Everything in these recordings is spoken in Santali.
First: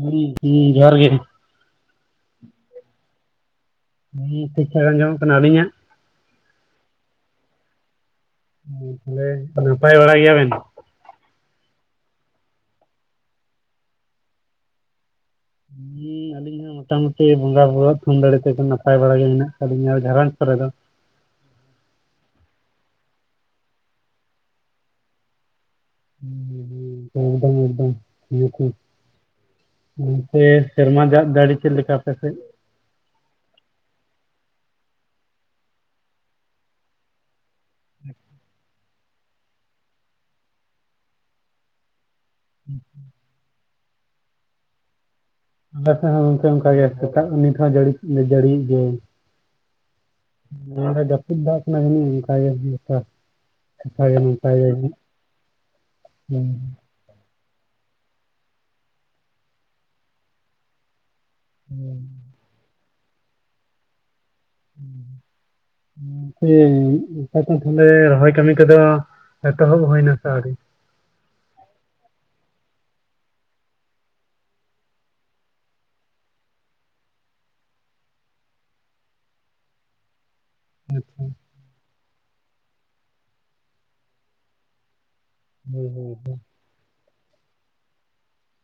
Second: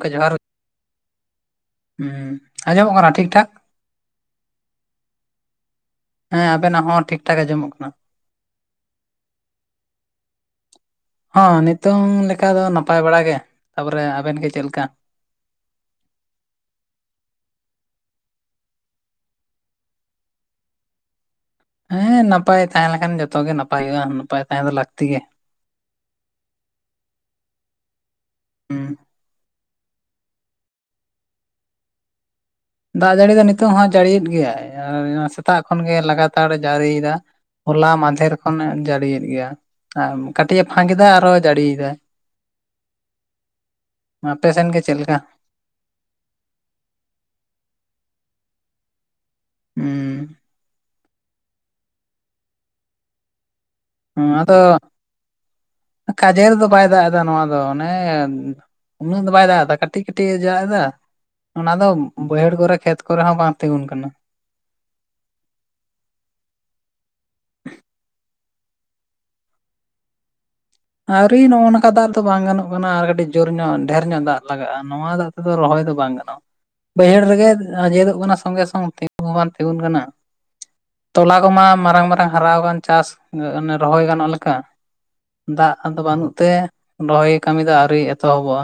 ᱦᱩᱸ ᱦᱩᱸ ᱡᱚᱦᱟᱨ ᱜᱮ ᱾ ᱩᱸ ᱟᱸᱡᱚᱢᱚᱜ ᱠᱟᱱᱟ ᱴᱷᱤᱠ ᱴᱷᱟᱠ? ᱦᱩᱸ ᱴᱷᱤᱠ ᱴᱷᱟᱠ ᱟᱸᱡᱚᱢᱚᱜ ᱠᱟᱱᱟ ᱟᱹᱞᱤᱧᱟᱜ? ᱦᱮᱸ ᱟᱵᱮᱱᱟᱜ ᱦᱚᱸ ᱴᱷᱤᱠ ᱴᱷᱟᱠ ᱟᱸᱡᱚᱢᱚᱜ ᱠᱟᱱᱟ᱾ ᱦᱩᱸ ᱛᱟᱦᱚᱞᱮ ᱱᱟᱯᱟᱭ ᱵᱟᱲᱟ ᱜᱮᱭᱟ ᱵᱮᱱ? ᱦᱚᱸ ᱱᱤᱛᱚᱝ ᱞᱮᱠᱟ ᱫᱚ ᱱᱟᱯᱟᱭ ᱵᱟᱲᱟᱟᱜ ᱜᱮ ᱛᱟᱯᱚᱨᱮ ᱟᱵᱮᱱ ᱜᱮ ᱪᱮᱜ ᱞᱮᱠᱟ? ᱦᱩᱸ ᱟᱞᱤ ᱤᱧ ᱦᱚᱸ ᱢᱚᱴᱟ ᱢᱩᱩᱴᱤ ᱵᱚᱸᱜᱟ ᱵᱩᱨᱩᱣᱟᱜ ᱛᱷᱩᱢ ᱫᱟᱲᱮ ᱛᱮ ᱫᱚ ᱱᱟᱯᱟᱭ ᱵᱟᱲᱟ ᱜᱮ ᱢᱮᱱᱟᱜ ᱟᱠᱟᱫᱤᱧᱟ ᱡᱷᱟᱨᱟᱱ ᱠᱚᱨᱮ ᱫᱚ᱾ ᱦᱮᱸ ᱱᱟᱯᱟᱭ ᱛᱟᱦᱮᱸ ᱞᱮᱠᱷᱟᱱ ᱡᱚᱛᱚ ᱜᱮ ᱱᱟᱯᱟᱭ ᱦᱩᱭᱩᱜᱼᱟ ᱱᱟᱯᱟᱭ ᱛᱟᱦᱮᱸ ᱫᱚ ᱞᱟᱹᱠᱛᱤ ᱜᱮ᱾ ᱦᱮᱸ ᱮᱠᱫᱚᱢ ᱮᱫᱚᱢ ᱤᱭᱟᱹ ᱠᱩᱢ ᱦᱩᱸ ᱱᱚᱛᱮ ᱥᱮᱨᱢᱟ ᱫᱟᱜ ᱫᱟᱲᱤ ᱪᱮᱫ ᱞᱮᱠᱟ ᱟᱯᱮᱥᱮᱫ? ᱫᱟᱜ ᱡᱟᱹᱲᱤ ᱫᱚ ᱱᱤᱛᱚᱜ ᱦᱚᱸ ᱡᱟᱹᱲᱤᱭᱮᱫ ᱜᱮᱭᱟᱭ ᱥᱮᱛᱟᱜ ᱠᱷᱚᱱᱜᱮ ᱞᱟᱜᱟᱛᱟᱨ ᱡᱟᱹᱲᱤᱫᱟ ᱾ ᱦᱚᱞᱟ ᱢᱟᱫᱷᱮᱨ ᱠᱷᱚᱱᱮ ᱡᱟᱹᱲᱤᱭᱮᱫ ᱜᱮᱭᱟ ᱟᱨ ᱠᱟᱹᱴᱤᱡ ᱮ ᱯᱷᱟᱸᱠ ᱮᱫᱟ ᱟᱨᱚ ᱡᱟᱹᱲᱤᱭᱮᱫᱟᱭ ᱾ ᱦᱩᱸ ᱦᱩᱸ ᱟᱯᱮᱥᱮᱱ ᱜᱮ ᱪᱮᱫ ᱞᱮᱠᱟ? ᱟᱞᱮ ᱥᱮᱫ ᱦᱚᱸ ᱜᱚᱢᱠᱮ ᱚᱱᱠᱟᱹᱜᱮ ᱥᱮᱛᱟᱜ ᱱᱤᱛ ᱦᱚᱸ ᱡᱟᱹᱲᱤ ᱜᱮᱭᱟ ᱾ ᱦᱩᱸ ᱚᱱᱟ ᱫᱚ ᱡᱟᱹᱯᱩᱫ ᱫᱟᱜ ᱠᱟᱱᱟᱹ ᱚᱱᱠᱟᱜᱮ ᱵᱮᱯᱟᱨ ᱦᱸ ᱟᱫᱚ [unintelligible] ᱦᱩᱸ ᱠᱟᱡᱮᱨᱮ ᱫᱚ ᱵᱟᱭ ᱫᱟᱜ ᱮᱫᱟ ᱱᱚᱣᱟ ᱫᱚ ᱟᱫᱚ ᱚᱱᱮ ᱩᱱᱟᱹᱜ ᱫᱚ ᱵᱟᱭ ᱫᱟᱜ ᱮᱫᱟ ᱠᱟᱹᱴᱤᱠ ᱠᱟᱹᱴᱤᱠ ᱮ ᱫᱟᱜ ᱮᱫᱟ ᱚᱱᱟ ᱫᱚ ᱦᱩᱸ ᱵᱟᱹᱭᱦᱟᱹᱲ ᱠᱚᱨᱮ ᱠᱷᱮᱛ ᱠᱚᱨᱮ ᱦᱚᱸ ᱵᱟᱝ ᱛᱤᱸᱜᱩᱱ ᱠᱟᱱᱟ᱾ ᱦᱩᱸ ᱦᱮᱸ ᱟᱯᱮ ᱫᱚ ᱛᱟᱞᱦᱮ ᱨᱚᱦᱚᱭ ᱠᱟᱹᱢᱤ ᱠᱚᱫᱚ ᱮᱛᱚᱦᱚᱵ ᱦᱩᱭᱱᱟ ᱥᱮ ᱟᱹᱣᱨᱤ? ᱟᱹᱣᱨᱤ ᱱᱚᱜᱼᱚ ᱱᱚᱝᱠᱟ ᱫᱟᱜ ᱫᱚ ᱵᱟᱝ ᱜᱟᱱᱚᱜ ᱠᱟᱱᱟ ᱟᱨ ᱠᱟᱹᱴᱤᱡ ᱡᱳᱨ ᱧᱚᱜ ᱰᱷᱮᱨ ᱧᱚᱜ ᱫᱟᱜ ᱞᱟᱜᱟᱜᱼᱟ ᱱᱚᱣᱟ ᱫᱟᱜ ᱟᱫᱚ ᱨᱚᱦᱚᱭ ᱫᱚ ᱵᱟᱝ ᱜᱟᱱᱚᱜᱼᱟ᱾ ᱵᱟᱹᱭᱦᱟᱹᱲ ᱨᱮᱜᱮ ᱟᱸᱡᱮᱫᱚᱜ ᱠᱟᱱᱟ ᱥᱚᱝᱜᱮ ᱥᱚᱝ ᱛᱤᱸᱜ ᱦᱚᱸ ᱵᱟᱝ ᱛᱤᱸᱜᱩᱱ ᱠᱟᱱᱟ᱾ ᱛᱚᱞᱟ ᱠᱚᱢᱟ ᱢᱟᱨᱟᱝ ᱢᱟᱨᱟᱝ ᱦᱟᱨᱟᱣ ᱟᱠᱟᱱ ᱠᱟᱱ ᱪᱟᱥ ᱚᱱᱮ ᱨᱚᱦᱚᱭ ᱜᱟᱱᱚᱜ ᱞᱮᱠᱟ᱾ ᱫᱟᱜ ᱦᱳᱭ ᱟᱫᱚ ᱦᱳᱭ ᱵᱟᱹᱱᱩᱜ ᱦᱳᱭ ᱛᱮ ᱵᱚᱦᱚᱭ ᱠᱟᱹᱢᱤ ᱫᱚ ᱟᱹᱣᱨᱤ ᱮᱛᱚᱦᱚᱵᱚᱜᱼᱟ᱾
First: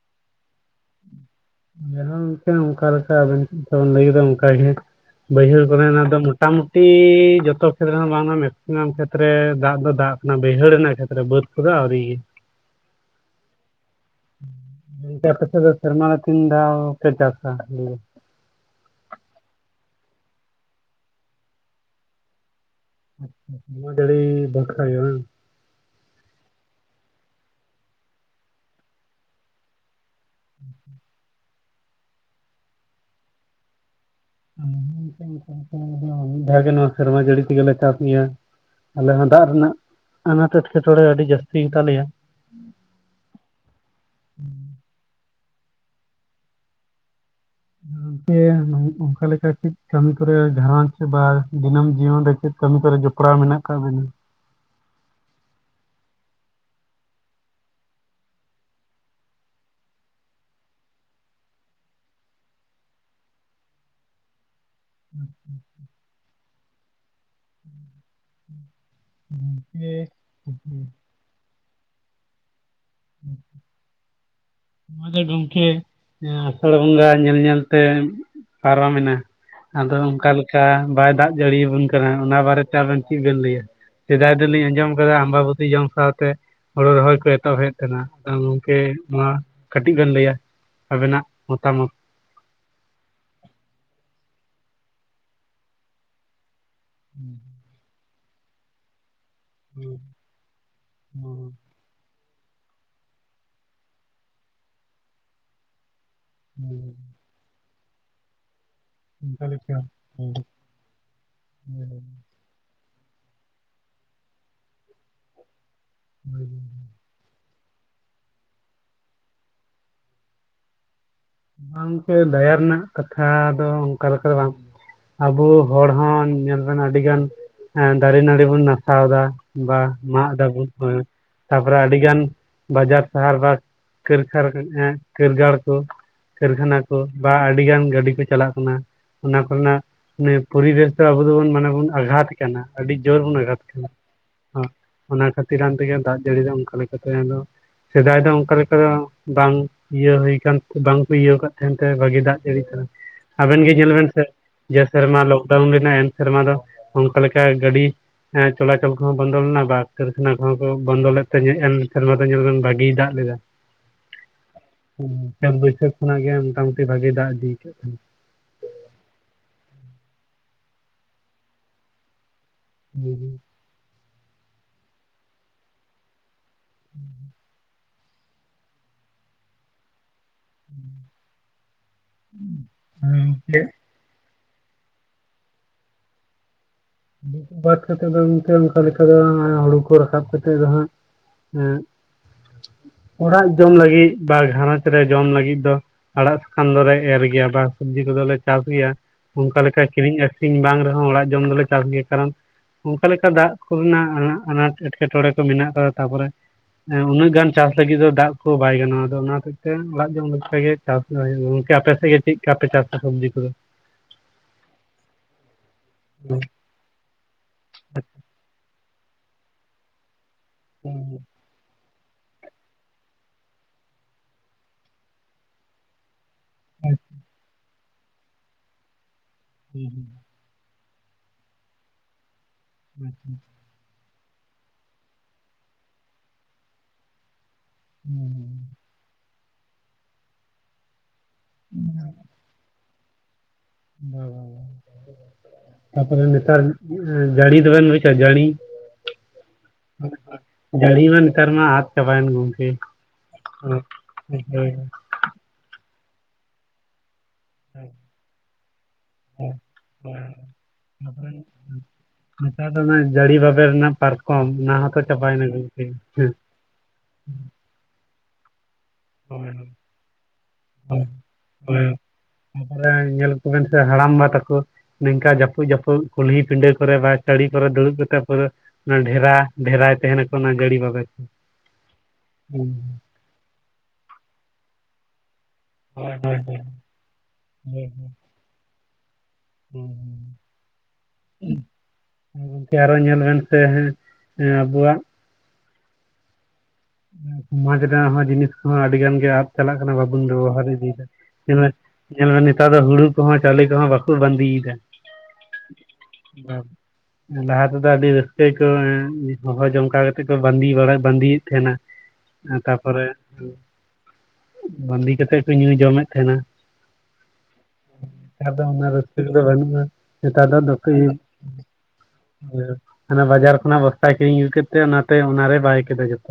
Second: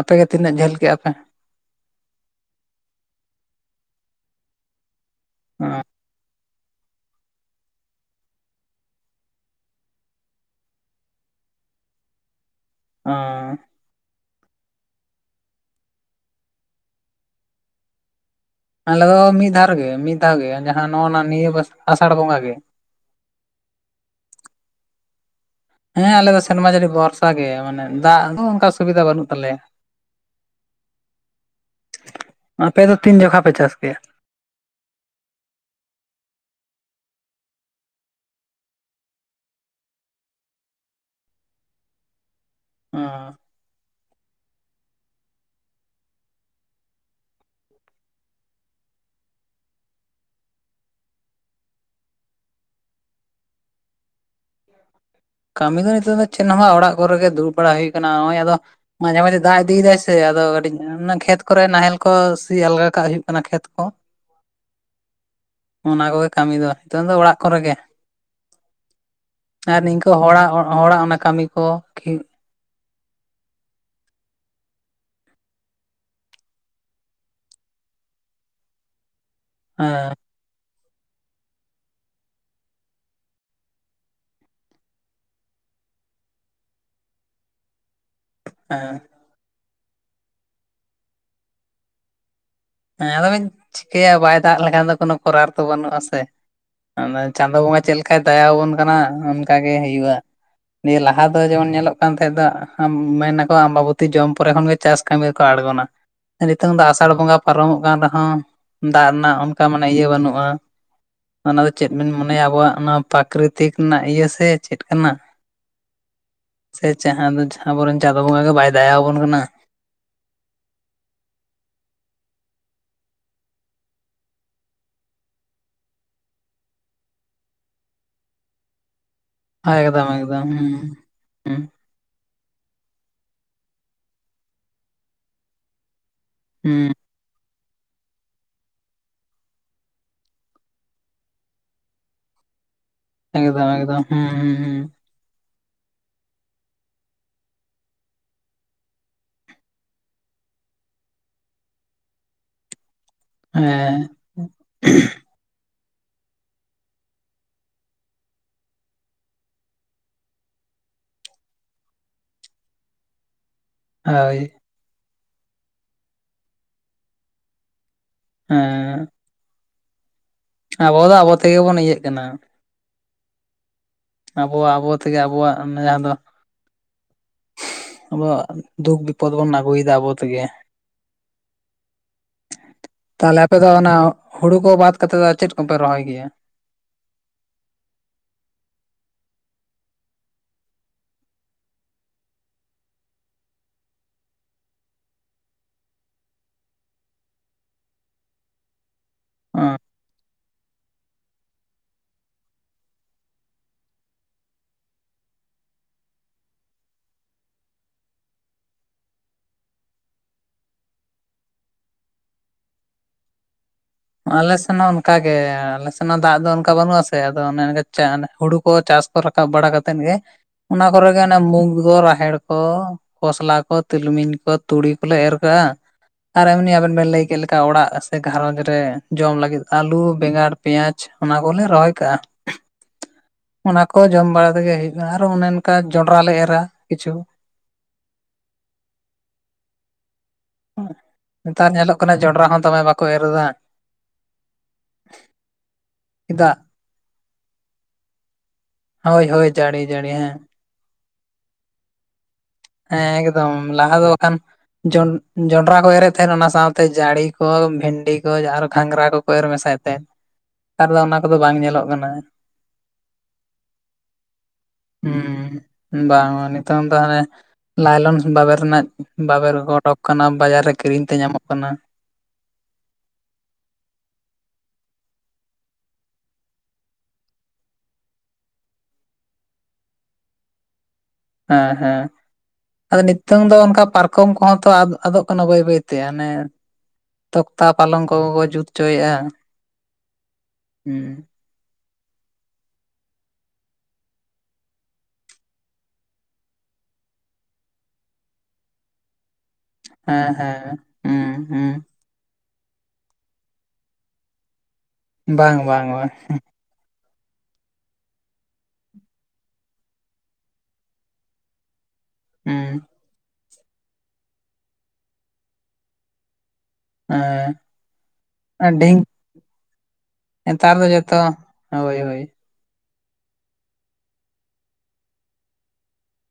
ᱟᱯᱮᱜᱮ ᱛᱤᱹᱜ ᱡᱟᱹᱞ ᱠᱮᱜᱼᱟ ᱯᱮ? ᱢᱟᱦᱟᱸ ᱞᱮᱠᱟ ᱚᱱᱠᱟ ᱞᱮᱠᱟ ᱟᱵᱮᱱ ᱡᱮᱢᱚᱱ ᱞᱟᱹᱭ ᱠᱮᱫᱟ ᱚᱱᱠᱟᱟᱜᱮ ᱵᱟᱹᱭᱦᱟᱹᱲ ᱠᱚᱨᱮ ᱚᱱᱟ ᱫᱚ ᱢᱩ ᱢᱚᱴᱟᱢᱩᱴᱤ ᱡᱚᱛᱚ ᱠᱷᱮᱛᱨᱮ ᱦᱚᱸ ᱵᱟᱝ ᱢᱟ ᱢᱮᱠᱥᱤᱢᱟᱢ ᱠᱷᱮᱛᱨᱮ ᱫᱟᱜ ᱫᱚ ᱫᱟᱜ ᱠᱟᱱᱟ ᱵᱟᱹᱭᱦᱟᱹᱲ ᱨᱮᱱᱟᱜ ᱠᱷᱮᱛᱨᱮ ᱵᱟᱹᱫᱽ ᱴᱟ ᱠᱩᱫᱚ ᱟᱹᱣᱨᱤ ᱟᱸ ᱚᱱᱛᱮ ᱠᱚᱥᱮᱜ ᱫᱚ ᱥᱮᱨᱢᱟᱹ ᱨᱮ ᱛᱤᱱ ᱫᱷᱟᱣ ᱯᱮ ᱪᱟᱥᱟ? ᱟᱞᱮ ᱫᱚ ᱢᱤᱫ ᱫᱷᱟᱣ ᱨᱮᱜ ᱢᱤᱫ ᱫᱷᱟᱣ ᱜᱮ ᱡᱟᱦᱟᱸ ᱱᱚᱜᱼᱱᱟ ᱱᱤᱭᱟᱹ ᱵᱟᱥ ᱟᱥᱟᱲ ᱵᱚᱸᱜᱟ ᱜᱮ᱾ ᱩᱞ ᱡᱟᱹᱲᱤ ᱵᱟᱸᱠᱷᱟᱱ ᱦᱩᱭᱩᱜ ᱦᱟᱝ ᱦᱮᱸ ᱟᱞᱮ ᱫᱚ ᱥᱮᱨᱢᱟ ᱡᱟᱹᱲᱤ ᱵᱚᱨᱥᱟ ᱜᱮ ᱢᱟᱱᱮ ᱫᱟᱜ ᱫᱚ ᱚᱝᱠᱟ ᱥᱩᱵᱤᱫᱷᱟ ᱵᱟᱹᱱᱩᱜ ᱛᱟᱞᱮᱭᱟ᱾ [inaudible] ᱟᱯᱮ ᱫᱚ ᱛᱤᱱ ᱡᱚᱠᱷᱟ ᱯᱮ ᱪᱟᱥ ᱠᱮᱭᱟ? [unintelligible] ᱵᱷᱟᱜᱮ ᱱᱚᱣᱟ ᱥᱮᱨᱢᱟ ᱡᱟᱹᱲᱤ ᱛᱮᱜᱮᱞᱮ ᱪᱟᱥ ᱜᱮᱭᱟ᱾ ᱟᱞᱮ ᱦᱚᱸ ᱫᱟᱜ ᱨᱮᱱᱟᱜ ᱟᱱᱟᱴ ᱮᱴᱠᱮᱴᱚᱬᱮ ᱟᱹᱰᱤ ᱡᱟᱹᱥᱛᱤ ᱜᱮ ᱛᱟᱞᱮᱭᱟ᱾ ᱟᱸ ᱟᱯᱮ ᱱᱚᱝ ᱚᱱᱠᱟ ᱞᱮᱠᱟ ᱪᱮᱫ ᱠᱟᱹᱢᱤ ᱠᱚᱨᱮ ᱜᱷᱟᱨᱚᱧᱡᱽ ᱵᱟ ᱫᱤᱱᱟᱹᱢ ᱡᱤᱭᱚᱱ ᱨᱮ ᱪᱮᱫ ᱠᱟᱹᱢᱤ ᱠᱚᱚᱨᱮ ᱡᱚᱯᱲᱟᱣ ᱢᱮᱱᱟᱜ ᱟᱠᱟᱫ ᱵᱤᱱᱟ? [inaudible] ᱠᱟᱹᱢᱤ ᱫᱚ ᱱᱤᱛᱚᱜ ᱫᱚ ᱪᱮᱫ ᱦᱚᱸ ᱵᱟᱝ ᱚᱲᱟᱜ ᱠᱚᱨᱮᱜ ᱫᱩᱲᱵᱲᱟ ᱦᱩᱭ ᱠᱟᱱᱟ ᱱᱚᱜᱼᱚᱭ ᱟᱫᱚ ᱢᱟᱡᱷᱮ ᱢᱟᱡᱷᱮ ᱫᱟᱜ ᱤᱫᱤᱭᱮᱫᱟᱭ ᱥᱮ ᱟᱫᱚ ᱠᱟᱹᱴᱤᱡ ᱠᱷᱮᱛ ᱠᱚᱨᱮ ᱱᱟᱦᱮᱞ ᱠᱚ ᱥᱤ ᱟᱞᱜᱟ ᱠᱟᱜ ᱦᱩᱭᱩᱜ ᱠᱟᱱᱟ ᱠᱷᱮᱛ ᱠᱚ᱾ [inaudible] [unintelligible] ᱚᱱᱟ ᱠᱚᱜᱮ ᱠᱟᱹᱢᱤ ᱫᱚ ᱱᱤᱛᱚᱝ ᱫᱚ ᱚᱲᱟᱜ ᱠᱚᱨᱮ ᱜᱮ᱾ ᱟᱨ ᱜᱚᱝᱠᱮ ᱱᱤᱝᱠᱟᱹ ᱦᱚᱲᱟᱜ ᱦᱚ-ᱦᱚᱲᱟᱜ ᱚᱱᱟ ᱠᱟᱹᱢᱤ ᱠᱚ ᱠᱤ [inaudible] ᱢᱟᱱᱮ ᱜᱚᱝᱠᱮ ᱮᱸ ᱟᱥᱟᱲ ᱵᱚᱸᱜᱟ ᱧᱮᱞ ᱧᱮᱞᱛᱮ ᱯᱟᱨᱚᱢᱮᱱᱟ᱾ ᱟᱫᱚ ᱦᱮᱸ ᱚᱝᱠᱟ ᱞᱮᱠᱟ ᱵᱟᱭ ᱫᱟᱜ ᱡᱟᱹᱲᱤᱭᱟᱵᱚᱱ ᱠᱟᱱᱟ ᱚᱱᱟ ᱵᱟᱨᱮᱛᱮ ᱟᱵᱮᱱ ᱪᱮᱫ ᱵᱮᱱ ᱞᱟᱹᱭᱟ᱾ ᱥᱮᱫᱟᱭ ᱫᱚᱞᱤᱧ ᱟᱸᱡᱚᱢ ᱟᱠᱟᱫᱟ ᱟᱢᱵᱟᱵᱩᱛᱤ ᱡᱚᱢ ᱥᱟᱶᱛᱮ ᱦᱳᱲᱳ ᱨᱚᱦᱚᱭ ᱠᱚ ᱮᱛᱚᱦᱚᱵ ᱠᱟᱱᱟ ᱟᱫᱚ ᱜᱚᱝᱠᱮ ᱦᱮᱸ ᱱᱚᱣᱟ ᱠᱟᱹᱴᱤᱡ ᱵᱮᱱ ᱞᱟᱹᱭᱟ ᱟᱵᱮᱱᱟᱜ ᱢᱚᱛᱟᱢᱚᱛ᱾ ᱦᱮᱸ ᱟᱫᱚ ᱵᱤᱧ ᱪᱤᱠᱟᱹᱭᱟ ᱵᱟᱭ ᱫᱟᱜ ᱞᱮᱠᱷᱟᱱ ᱫᱚ ᱠᱚᱱᱳ ᱠᱚᱨᱟᱨ ᱛᱚ ᱵᱟᱹᱱᱩᱜᱼᱟ ᱥᱮ᱾ ᱟᱫᱚ ᱪᱟᱸᱫᱳ ᱵᱚᱸᱜᱟ ᱪᱮᱜ ᱞᱮᱠᱟᱭ ᱫᱟᱭᱟ ᱟᱵᱚᱱ ᱠᱟᱱᱟ ᱟᱝ ᱠᱟ ᱜᱮ ᱦᱩᱸ ᱦᱩᱭᱩᱜᱼᱟ ᱱᱤᱭᱟᱹ ᱞᱟᱦᱟ ᱫᱚ ᱦᱩᱸ ᱡᱮᱢᱚᱱ ᱧᱮᱞᱚᱜ ᱠᱟᱱ ᱛᱟᱦᱮᱸᱜ ᱫᱚ ᱟᱢ ᱢᱮᱱᱟᱠᱚ ᱟᱢᱵᱟᱵᱚᱛᱤ ᱡᱚᱢ ᱯᱚᱨᱮ ᱠᱷᱚᱱᱜᱮ ᱪᱟᱥ ᱠᱟᱹᱢᱤ ᱨᱮᱠᱚ ᱟᱬᱜᱚᱱᱟ᱾ ᱱᱤᱛᱚᱝ ᱦᱩᱸ ᱫᱚ ᱟᱥᱟᱲ ᱵᱚᱸᱜᱟ ᱯᱟᱨᱚᱢᱚᱜ ᱠᱟᱱ ᱨᱮᱦᱚᱸ ᱫᱟᱜ ᱨᱮᱱᱟᱜ ᱚᱱᱠᱟ ᱞᱮᱠᱟ ᱢᱟᱱᱮ ᱤᱭᱟᱹ ᱦᱩᱸ ᱵᱟᱹᱱᱩᱜᱼᱟ ᱚᱱᱟ ᱫᱚ ᱪᱮᱫ ᱦᱩᱸ ᱵᱮᱱ ᱢᱚᱱᱮᱭᱟ ᱟᱵᱚᱣᱟᱜ ᱚᱱᱟ ᱯᱟᱠᱨᱤᱛᱤᱜ ᱨᱮᱱᱟᱜ ᱤᱭᱟᱹ ᱥᱮ ᱪᱮᱫ ᱠᱟᱱᱟ? ᱦᱳᱭ ᱥᱮ ᱜᱚᱢᱠᱮ ᱡᱟᱦᱟᱸ ᱫᱚ [unintelligible] ᱟᱵᱚᱨᱮᱱ ᱪᱟᱸᱫ ᱵᱚᱸᱜᱟ ᱜᱮ ᱵᱟᱭ ᱫᱟᱭᱟ ᱟᱵᱚᱱ ᱠᱟᱱᱟ᱾ ᱜᱚᱢᱠᱮ ᱫᱟᱭᱟ ᱨᱮᱱᱟᱜ ᱠᱟᱛᱷᱟ ᱫᱚ ᱚᱱᱠᱟ ᱞᱮᱠᱟ ᱫᱚ ᱵᱟᱝ [unintelligible] ᱟᱵᱩ ᱦᱚᱲ ᱦᱚᱸ ᱧᱮᱞ ᱵᱮᱱ ᱟᱹᱰᱤ ᱜᱟᱱ [unintelligible] ᱫᱟᱨᱮ ᱱᱟᱹᱲᱤ ᱵᱩᱱ ᱱᱟᱥᱟᱣ ᱮᱫᱟ ᱵᱟ ᱮᱠᱫᱚᱢ ᱢᱟᱜ ᱮᱠᱫᱚᱢ ᱫᱟᱵᱚᱱ ᱦᱩᱸ ᱦᱮᱸ ᱦᱩᱸ ᱛᱟᱯᱚᱨᱮ ᱟᱹᱰᱤ ᱜᱟᱱ [inaudible] ᱵᱟᱡᱟᱨ ᱥᱟᱦᱟᱨ ᱵᱟ ᱠᱟᱹᱨᱤᱠᱷᱟᱨ [unintelligible] ᱠᱟᱹᱨᱤᱜᱟᱲ ᱠᱩ ᱠᱟᱹᱨᱠᱷᱟᱱᱟ ᱠᱚ ᱦᱩᱸ ᱵᱟ ᱟᱹᱰᱤ ᱜᱟᱱ ᱜᱟᱹᱰᱤ ᱠᱚ ᱪᱟᱞᱟᱜ ᱠᱟᱱᱟ ᱚᱱᱟ ᱠᱚᱨᱮᱱᱟᱜ ᱢᱟᱱᱮ ᱯᱚᱨᱤᱵᱮᱥ ᱫᱚ ᱟᱵᱚ ᱫᱚᱵᱚᱱ ᱢᱟᱱᱮ ᱵᱚᱱ ᱟᱜᱷᱟᱛ ᱟᱹᱰᱤ ᱡᱳᱨ ᱵᱚ ᱟᱜᱷᱛ ᱮᱠᱫᱚᱢ ᱠᱟᱱᱟ ᱮᱠᱫᱚᱢ ᱦᱩᱸ ᱦᱩᱸ ᱦᱮᱸ ᱦᱩᱸ ᱚᱱᱟ ᱠᱷᱟᱹᱛᱤᱨᱟᱱ ᱛᱮᱜᱮ ᱫᱟᱜ ᱡᱟᱹᱲᱤ ᱫᱚ ᱚᱱᱠᱟ ᱞᱮᱠᱟᱛᱮ ᱟᱫᱚ ᱥᱮᱫᱟᱭ ᱫᱚ ᱚᱱᱠᱟ ᱞᱮᱠᱟᱹ ᱵᱟᱝ ᱤᱭᱟᱹ ᱦᱩᱭ ᱠᱟᱱ ᱵᱟᱝ ᱤᱭᱟᱹᱣ ᱟᱠᱟᱫ ᱛᱟᱦᱮᱱ ᱛᱮ ᱵᱷᱟᱹᱜᱤ ᱫᱟᱜ ᱡᱟᱹᱲᱤ ᱠᱟᱱᱟ ᱟᱵᱮᱱ ᱜᱮ ᱧᱮᱞ ᱦᱮᱸ ᱵᱮᱱ ᱥᱮ ᱡᱮ ᱥᱮᱨᱢᱟ ᱫᱚ ᱟᱣᱩᱱ ᱨᱮᱱᱟᱜ ᱮᱱ ᱥᱮᱨᱢᱟ ᱫᱚ ᱚᱱᱠᱟ ᱞᱮᱠᱟ ᱜᱟᱹᱰᱤ ᱦᱮᱸ ᱪᱚᱞᱟᱪᱚᱞ ᱠᱚᱦᱚᱸ ᱵᱚᱱᱫᱚ ᱞᱮᱱᱟ ᱵᱟ ᱠᱟᱨᱠᱷᱟᱱᱟ ᱠᱚᱦᱚᱸ ᱠᱚ ᱵᱚᱱᱫᱚ ᱞᱮᱫ ᱛᱮ ᱧᱮᱞ ᱥᱮᱨᱢᱟ ᱫᱚ ᱧᱮᱞ ᱞᱮ ᱵᱷᱟᱜᱤᱭ ᱫᱟᱜ ᱞᱮᱫᱟᱭ [unintelligible] ᱦᱳᱭ ᱦᱮ ᱪᱟᱹᱛ ᱵᱟᱹᱭᱥᱟᱹᱠ ᱠᱷᱚᱱᱟᱜ ᱜᱮ ᱢᱳᱚᱴᱟᱢᱩᱴᱤ ᱵᱷᱟᱜᱤ ᱫᱟᱜ ᱤᱫᱤᱠᱟᱜ ᱛᱟᱦᱮ ᱱᱟ ᱦᱮᱸ ᱟᱵᱚ ᱫᱚ ᱟᱵᱚ ᱛᱮᱜᱮ ᱵᱚᱱ ᱤᱭᱟᱹᱜ ᱠᱟᱱᱟ ᱦᱩᱸ ᱦᱩᱸ ᱟᱵᱚᱣᱟᱜ ᱟᱵᱚ ᱛᱮᱜᱮ ᱟᱵᱚᱣᱟᱜ [unintelligible] ᱡᱟᱦᱟᱸ ᱫᱚ [unintelligible] ᱟᱵᱚᱣᱟᱜ ᱫᱩᱠ ᱵᱤᱯᱚᱫ ᱵᱚᱱ ᱟᱹᱜᱩᱭᱮᱫᱟ ᱟᱵᱚ ᱛᱮᱜᱮ [inaudible] ᱛᱟᱦᱚᱞᱮ ᱟᱯᱮ ᱫᱚ ᱚᱱᱟ ᱦᱩᱲᱩ ᱠᱚ ᱵᱟᱫ ᱠᱟᱛᱮ ᱫᱚ ᱪᱮᱫ ᱠᱚᱯᱮ ᱨᱚᱦᱚᱭ ᱜᱮᱭᱟ [unintelligible] ᱵᱟᱫ ᱠᱟᱛᱮ ᱫᱚ ᱮᱛᱮ ᱚᱱᱠᱟ ᱞᱮᱠᱟ ᱫᱚ [unintelligible] ᱦᱩᱲᱩ ᱠᱚ ᱨᱟᱠᱟᱵ ᱠᱟᱛᱮᱜ ᱫᱚ ᱦᱟᱸᱜ ᱦᱮᱸ [inaudible] ᱚᱲᱟᱜ ᱡᱚᱢ ᱞᱟᱹᱜᱤᱫ ᱵᱟ ᱜᱷᱟᱨᱚᱸᱡᱽ ᱨᱮ ᱡᱚᱢ ᱞᱟᱹᱜᱤᱫ ᱫᱚ ᱟᱲᱟᱜ ᱥᱟᱠᱟᱱ ᱫᱚᱞᱮ ᱮᱻᱨ ᱜᱮᱭᱟ ᱵᱟ ᱥᱚᱵᱽᱡᱤ ᱠᱚᱫᱚᱞᱮ ᱪᱟᱥ ᱜᱮᱭᱟ ᱚᱱᱠᱟ ᱚ ᱞᱮᱠᱟ ᱠᱤᱨᱤᱧ ᱟᱹᱠᱷᱨᱤᱧ ᱵᱟᱝ ᱨᱮᱦᱚᱸ ᱚᱲᱟᱜ ᱡᱚᱢ ᱫᱚᱞᱮ ᱪᱟᱥ ᱜᱮ ᱠᱟᱨᱚᱱ ᱚᱱᱠᱟ ᱞᱮᱠᱟ ᱫᱟᱜ ᱠᱚᱨᱮᱱᱟᱜ [unintelligible] ᱟᱱᱟᱴ ᱮᱸᱴᱠᱮᱴᱚᱬᱮ ᱠᱚ ᱢᱮᱱᱟᱜ ᱠᱟᱫᱟ ᱛᱟᱨᱯᱚᱨᱮ [unintelligible] ᱩᱱᱟᱹᱜ ᱜᱟᱱ ᱪᱟᱥ ᱞᱟᱹᱜᱤᱫ ᱫᱚ ᱫᱟᱜ ᱠᱚ ᱵᱟᱭ ᱜᱟᱱᱚᱜᱼᱟ ᱟᱫᱚ ᱚᱱᱟ ᱦᱚᱛᱮᱡᱛᱮ ᱚᱲᱟᱜ ᱡᱚᱢ ᱞᱮᱠᱟᱜᱮ ᱪᱟᱥ [unintelligible] ᱜᱚᱢᱠᱮ ᱟᱯᱮ ᱥᱮᱫ ᱜᱮ ᱪᱮᱫ ᱞᱮᱠᱟ ᱯᱮ ᱪᱟᱥᱟ ᱥᱚᱵᱽᱡᱤ ᱠᱚᱫᱚ ᱟᱞᱮ ᱥᱮᱱ ᱦᱚᱸ ᱚᱱᱠᱟᱜᱮ ᱟᱞᱮ ᱥᱮᱱ ᱦᱚᱸ ᱫᱟᱜ ᱫᱚ ᱚᱱᱠᱟ ᱚᱱᱠᱟ ᱵᱟᱹᱱᱩᱜ ᱟᱥᱮ ᱟᱫᱚ ᱚᱱᱮ ᱚᱱᱠᱟ [unintelligible] ᱦᱩᱲᱩ ᱠᱚ ᱪᱟᱥ ᱠᱚ ᱨᱟᱠᱟᱵ ᱵᱟᱲᱟ ᱠᱟᱛᱮᱫ ᱜᱮ ᱚᱱᱟ ᱠᱚᱨᱮ ᱜᱮ ᱚᱱᱮ ᱢᱩᱠ [unintelligible] ᱨᱟᱦᱮᱲ ᱠᱚ ᱠᱷᱚᱥᱞᱟ ᱠᱚ ᱛᱤᱞᱢᱤᱧ ᱠᱚ ᱛᱩᱲᱤ ᱠᱚᱞᱮ ᱮᱻᱨ ᱠᱟᱜᱼᱟ ᱟᱨ ᱮᱢᱱᱤ ᱟᱵᱮᱱ ᱵᱮᱱ ᱞᱟᱹᱭ ᱠᱮᱫ ᱞᱮᱠᱟ ᱚᱲᱟᱜ ᱥᱮ ᱜᱷᱟᱨᱚᱸᱡᱽ ᱨᱮ ᱡᱚᱢ ᱞᱟᱹᱜᱤᱫ ᱟᱹᱞᱩ ᱵᱮᱸᱜᱟᱲ ᱯᱮᱸᱭᱟᱡᱽ ᱚᱱᱟ ᱠᱚᱞᱮ ᱨᱚᱦᱚᱭ ᱠᱟᱜᱼᱟ [unintelligible] ᱚᱱᱟ ᱠᱚ ᱡᱚᱢ ᱵᱟᱲᱟ ᱛᱮᱜᱮ ᱦᱩᱭᱩᱜᱼᱟ ᱟᱨᱚ ᱚᱱᱮ ᱚᱱᱠᱟ ᱡᱚᱱᱰᱨᱟ ᱞᱮ ᱮᱻᱨᱟ ᱠᱤᱪᱷᱩ [unintelligible] [inaudible] ᱱᱮᱛᱟᱨ ᱧᱮᱞᱚᱜ ᱠᱟᱱᱟ ᱡᱚᱱᱰᱨᱟ ᱦᱚᱸ ᱫᱚᱢᱮ ᱵᱟᱠᱚ ᱮᱻᱨ ᱮᱫᱟ [unintelligible] ᱛᱟᱯᱚᱨᱮ ᱪᱮᱫᱟᱜ ᱱᱮᱛᱟᱨ ᱡᱟᱹᱲᱤ ᱫᱚᱵᱤᱱ ᱵᱩᱡᱟ ᱡᱟᱹᱲᱤ ᱦᱳᱭ ᱦᱳᱭ ᱡᱟᱹᱲᱤ ᱡᱟᱹᱲᱤ ᱦᱮᱸ ᱡᱟᱹᱲᱤ ᱢᱟ ᱱᱮᱛᱟᱨ ᱢᱟ ᱟᱛ ᱪᱟᱵᱟᱭᱮᱱ [unintelligible] ᱦᱮᱸ ᱮᱠᱫᱚᱢ ᱞᱟᱦᱟ ᱫᱚ ᱵᱟᱠᱷᱟᱱ [unintelligible] ᱡᱚᱱᱰᱨᱟ ᱠᱚ ᱮᱻᱨᱮᱫ ᱛᱟᱦᱮᱱ ᱚᱱᱟ ᱥᱟᱶᱛᱮ ᱡᱟᱺᱲᱤ ᱠᱚ ᱵᱷᱤᱱᱰᱤ ᱠᱚ ᱟᱨ ᱜᱷᱟᱸᱜᱽᱨᱟ ᱠᱚ [unintelligible] ᱱᱮᱛᱟᱨ ᱫᱚ ᱚᱱᱟ ᱠᱚᱫᱚ ᱵᱟᱝ ᱧᱮᱞᱚᱜ ᱠᱟᱱᱟ ᱟᱪᱟ ᱫᱚ ᱚᱱᱟ ᱡᱟᱹᱲᱤ ᱵᱟᱵᱮᱨ ᱨᱮᱱᱟᱜ ᱯᱟᱨᱠᱚᱢ ᱚᱱᱟ ᱦᱚᱸᱛᱚ ᱪᱟᱵᱟᱭᱮᱱᱟ ᱜᱚᱢᱠᱮ ᱦᱩᱸ ᱦᱮᱸ [inaudible] ᱞᱟᱭᱞᱚᱱᱥ ᱵᱟᱵᱮᱨ ᱨᱮᱱᱟᱜ ᱦᱳᱭ ᱵᱟᱵᱮᱨ ᱚᱰᱚᱠ ᱠᱟᱱᱟ ᱵᱟᱡᱟᱨ ᱨᱮ ᱠᱤᱨᱤᱧ ᱛᱮ ᱧᱟᱢᱚᱜ ᱠᱟᱱᱟ ᱦᱳᱭ ᱛᱟᱯᱚᱨᱮ ᱧᱮᱞ ᱠᱚᱵᱮᱱ ᱥᱮ ᱦᱟᱲᱟᱢᱵᱟ ᱛᱟᱠᱚ ᱱᱤᱝᱠᱟ ᱡᱟᱹᱯᱩᱫ ᱡᱟᱹᱯᱩᱫ ᱠᱩᱞᱦᱤ ᱯᱤᱸᱰᱟᱹ ᱠᱚᱨᱮ ᱵᱟ ᱪᱟᱹᱲᱤ ᱠᱚᱨᱮ ᱫᱩᱲᱩᱵ ᱠᱟᱛᱮ ᱯᱩᱨᱟᱹ ᱚᱱᱟ ᱰᱷᱮᱨᱟ ᱰᱷᱮᱨᱟᱭ ᱛᱟᱦᱮᱱᱟᱠᱚ ᱚᱱᱟ ᱜᱟᱹᱲᱤ ᱵᱟᱵᱮᱨ ᱠᱚ ᱦᱮᱸ ᱦᱮᱸ ᱟᱫᱚ ᱱᱤᱛᱚᱝ ᱫᱚ ᱚᱱᱠᱟ ᱯᱟᱨᱠᱚᱢ ᱠᱚᱦᱚᱸ ᱛᱚ ᱟᱫᱚᱜ ᱠᱟᱱᱟ ᱵᱟᱹᱭ ᱵᱟᱹᱭᱛᱮ ᱛᱮ ᱦᱳᱭ ᱚᱱᱮ ᱦᱳᱭ ᱦᱳᱭ ᱦᱳᱭ ᱛᱚᱠᱛᱟ ᱯᱟᱞᱚᱝ ᱠᱚ ᱠᱚ ᱡᱩᱛ ᱦᱚᱪᱚᱭᱮᱫᱼᱟ ᱦᱩᱸ ᱦᱮᱸ ᱦᱩᱸ ᱜᱚᱝᱠᱮ ᱟᱨᱚ ᱧᱮᱞ ᱵᱮᱱ ᱥᱮ ᱦᱮᱸ ᱟᱵᱚᱣᱟᱜ [unintelligible] ᱥᱚᱢᱟᱡᱽ ᱨᱮᱱᱟᱜ ᱦᱚᱸ ᱡᱤᱱᱤᱥ ᱠᱚᱦᱚᱸ ᱟᱹᱰᱤ ᱜᱟᱱ ᱜᱮ ᱟᱫ ᱪᱟᱞᱟᱜ ᱠᱟᱱᱟ ᱦᱮᱸ ᱵᱟᱵᱚᱱ ᱦᱮᱸ ᱵᱮᱵᱚᱦᱟᱨ ᱤᱫᱤᱭᱮᱫᱟ ᱦᱩᱸ ᱦᱩᱸ [unintelligible] ᱧᱮᱞ ᱢᱮ ᱱᱮᱛᱟᱨ ᱫᱚ ᱦᱩᱲᱩ ᱠᱚᱦᱚᱸ ᱪᱟᱣᱞᱮ ᱠᱚᱦᱚᱸ ᱵᱟᱠᱚ ᱵᱟᱺᱫᱤᱭᱮᱫᱟ ᱵᱟᱝ ᱵᱟᱝ ᱵᱟᱝ [unintelligible] ᱦᱮᱸ ᱞᱟᱦᱟ ᱛᱮᱫᱚ ᱟᱹᱰᱤ ᱨᱟᱹᱥᱠᱟᱹ ᱜᱮᱠᱚ [unintelligible] ᱦᱚᱦᱚ ᱡᱚᱝ ᱚᱱᱠᱟ ᱠᱟᱛᱮ ᱠᱚ ᱵᱟᱺᱫᱤ ᱵᱟᱲᱟ ᱵᱟᱺᱫᱤᱭᱮᱫ ᱛᱟᱦᱮᱱᱟ ᱦᱩᱸ ᱛᱟᱨᱯᱚᱨᱮ [unintelligible] ᱵᱟᱺᱫᱤ ᱠᱟᱛᱮ ᱠᱚ ᱧᱩ ᱡᱚᱢᱮᱫ ᱛᱟᱦᱮᱱᱟ ᱦᱮᱸ ᱱᱮᱛᱟᱨ ᱫᱚ ᱚᱱᱟ ᱰᱷᱤᱝ ᱨᱟᱹᱥᱠᱟᱹ ᱠᱚᱫᱚ ᱵᱟᱹᱱᱩᱜᱼᱟ ᱱᱮᱛᱟᱨ ᱫᱚ ᱦᱳᱭ ᱦᱳᱭ [unintelligible] ᱚᱱᱟ ᱵᱟᱡᱟᱨ ᱠᱷᱚᱱᱟᱜ ᱵᱚᱥᱛᱟ ᱠᱤᱨᱤᱧ ᱟᱹᱜᱩ ᱠᱮᱫ ᱛᱮ ᱚᱱᱟ ᱛᱮ ᱚᱱᱟᱨᱮ ᱵᱟᱭ ᱠᱮᱫᱟ ᱡᱚᱛᱚ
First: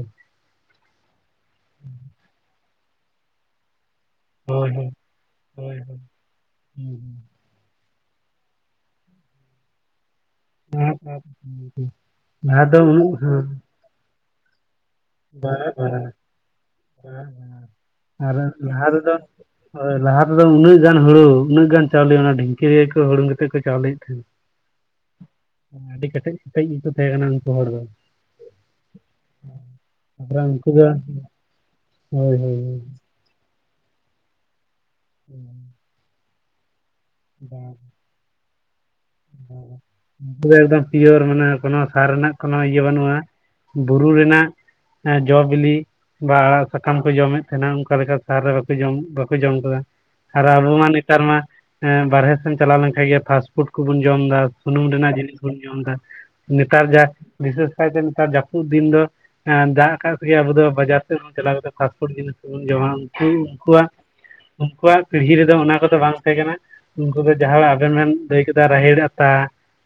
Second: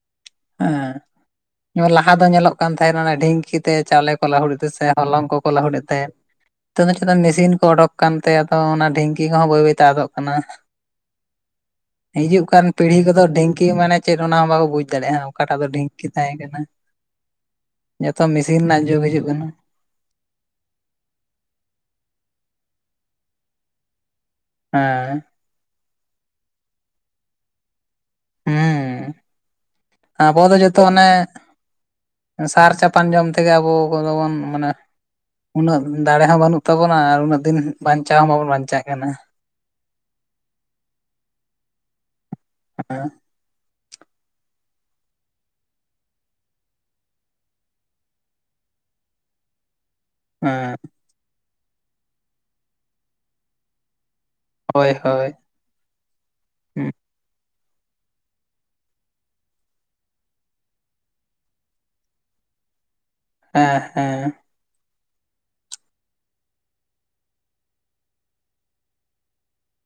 ᱦᱮᱸ ᱞᱟᱦᱟ ᱫᱚ ᱧᱮᱞᱚᱜ ᱠᱟᱱ ᱛᱟᱦᱮᱸ ᱰᱷᱤᱝᱠᱤ ᱛᱮ ᱪᱟᱣᱞᱮ ᱠᱚ ᱞᱟᱹᱦᱩᱫ ᱮᱫ ᱦᱳᱭ ᱛᱟᱸᱦᱮ ᱮ ᱥᱮ ᱦᱚᱞᱚᱝ ᱠᱚᱠᱚ ᱞᱟᱹᱦᱩᱫ ᱦᱳᱭ ᱮᱫ ᱦᱳᱭ ᱛᱟᱦᱮᱸᱫ ᱢᱮᱥᱤᱱ ᱠᱚ ᱚᱰᱚᱠ ᱠᱟᱱᱛᱮ ᱟᱫᱚ ᱚᱱᱟ ᱰᱷᱤᱝᱠᱤ ᱠᱚᱦᱚᱸ ᱵᱟᱹᱭ ᱵᱟᱹᱭ ᱛᱮ ᱟᱫᱚᱜ ᱠᱟᱱᱟ ᱦᱳᱭ ᱦᱤᱡᱩᱜ ᱞᱟᱦᱟ ᱠᱟᱱ ᱫᱚ ᱯᱤᱲᱦᱤ ᱩᱱᱟᱹᱜ ᱠᱚᱫᱚ ᱦᱮᱸ ᱰᱷᱤᱝᱠᱤ ᱢᱟᱱᱮ ᱪᱮᱫ ᱚᱱᱟ ᱦᱚᱸ ᱵᱟᱠᱚ ᱵᱩᱡᱷ ᱫᱟᱲᱮᱭᱟᱜᱼᱟ ᱚᱠᱟᱴᱟᱜ ᱫᱚ ᱵᱟᱝ ᱰᱷᱤᱝᱠᱤ ᱵᱟᱝ ᱛᱟᱦᱮᱸ ᱠᱟᱱᱟ ᱵᱟᱝ ᱡᱚᱛᱚ ᱟᱨ ᱢᱮᱥᱤᱱ ᱨᱮᱱᱟᱜ ᱞᱟᱦᱟ ᱡᱩᱜᱽ ᱛᱮᱫᱚ ᱦᱤᱡᱩᱜ ᱠᱟᱱᱟ ᱦᱳᱭ ᱞᱟᱦᱟ ᱛᱮᱫᱚ ᱩᱱᱟᱹᱜ ᱜᱟᱱ ᱦᱩᱲᱩ ᱩᱱᱟᱹᱜ ᱜᱟᱱ ᱪᱟᱣᱞᱮ ᱚᱱᱟ ᱰᱷᱤᱝᱠᱤ ᱨᱮ ᱦᱩᱲᱩᱝ ᱠᱟᱛᱮᱫ ᱠᱚ ᱪᱟᱣᱞᱮ ᱮᱫ ᱛᱟᱦᱮᱸᱫ ᱦᱮᱸ ᱟᱹᱰᱤ ᱠᱮᱴᱮᱡ ᱠᱮᱴᱮᱡ ᱜᱮᱠᱚ ᱛᱟᱦᱮᱸ ᱠᱟᱱᱟ ᱩᱱᱠᱩ ᱦᱚᱲ ᱫᱚ ᱦᱮᱸ ᱟᱵᱚ ᱛᱟᱯᱚᱨᱮ ᱫᱚ ᱩᱱᱠᱩ ᱡᱚᱛᱚ ᱚᱱᱮ ᱦᱳᱭ ᱦᱳᱭ ᱥᱟᱨ ᱦᱳᱭ ᱪᱟᱯᱟᱱ ᱡᱚᱢ ᱛᱮ ᱛᱮᱜᱮ ᱟᱵᱚ ᱠᱚᱫᱚ ᱵᱚᱱ ᱢᱟᱱᱮ ᱩᱱᱟᱹᱜ ᱫᱟᱲᱮ ᱦᱚᱸ ᱵᱟᱹᱱᱩᱜ ᱛᱟᱵᱚᱱᱟ ᱟᱨ ᱩᱱᱟᱹᱜ ᱫᱤᱱ ᱪᱟᱣ ᱦᱚᱸ ᱵᱟᱵᱚᱱ ᱵᱟᱧᱪᱟᱜ ᱠᱟᱱᱟ ᱩᱠᱩ ᱫᱚ ᱮᱠᱫᱚᱢ ᱯᱤᱭᱳᱨ ᱢᱟᱱᱮ ᱠᱳᱱᱳ ᱥᱟᱨ ᱨᱮᱱᱟᱜ ᱠᱳᱱᱳ ᱤᱭᱟᱹ ᱵᱟᱹᱱᱩᱜᱼᱟ ᱵᱩᱨᱩ ᱨᱮᱱᱟᱜ ᱡᱚ ᱵᱤᱞᱤ ᱵᱟ ᱟᱲᱟᱜ ᱥᱟᱠᱟᱢ ᱠᱚ ᱡᱚᱢᱮᱫ ᱛᱟᱦᱮᱸᱱᱟ ᱚᱱᱠᱟᱞᱮᱠᱟ ᱥᱟᱦᱟᱨ ᱨᱮ ᱵᱟᱠᱚ ᱡᱚᱢ ᱟᱠᱟᱫᱟ ᱟᱨ ᱟᱵᱚ ᱦᱮᱸ ᱢᱟ ᱱᱮᱛᱟᱨ ᱢᱟ ᱵᱟᱨᱦᱮ ᱥᱮᱱ ᱪᱟᱞᱟᱣ ᱞᱮᱱᱠᱷᱟᱱ ᱜᱮ ᱯᱷᱟᱥᱴ ᱯᱷᱩᱰ ᱠᱚᱵᱚᱱ ᱡᱚᱢ ᱮᱫᱟ ᱥᱩᱱᱩᱢ ᱦᱳᱭ ᱨᱮᱱᱟᱜ ᱦᱳᱭ ᱡᱤᱱᱤᱥ ᱵᱚᱱ ᱡᱚᱢ ᱮᱫᱟ ᱦᱩᱸ ᱱᱮᱛᱟᱨ ᱡᱟ ᱵᱤᱥᱮᱥ ᱠᱟᱭᱛᱮ ᱱᱮᱛᱟᱨ ᱡᱟᱹᱯᱩᱫ ᱫᱤᱱ ᱫᱚ ᱸ ᱫᱟᱜ ᱠᱟᱜ ᱠᱚᱜᱮ ᱟᱵᱚ ᱫᱚ ᱵᱟᱡᱟᱨ ᱥᱮᱫ ᱪᱟᱞᱟᱣ ᱠᱟᱛᱮ ᱯᱷᱟᱥᱯᱷᱩᱰ ᱡᱤᱱᱤᱥ ᱠᱚᱵᱚᱱ ᱡᱚᱢᱟ ᱦᱮᱸ ᱩᱱᱠᱩᱣᱟᱜ ᱦᱮᱸ ᱩᱱᱠᱩᱣᱟᱜ ᱯᱤᱲᱦᱤ ᱨᱮᱫᱚ ᱚᱱᱟ ᱠᱚᱫᱚ ᱵᱟᱝ ᱛᱟᱦᱮᱸ ᱠᱟᱱᱟ ᱩᱱᱠᱩ ᱫᱚ ᱡᱟᱦᱟᱸ ᱟᱵᱮᱱ ᱵᱮᱱ ᱞᱟᱹᱭ ᱨᱟᱦᱮᱲ ᱟᱛᱟ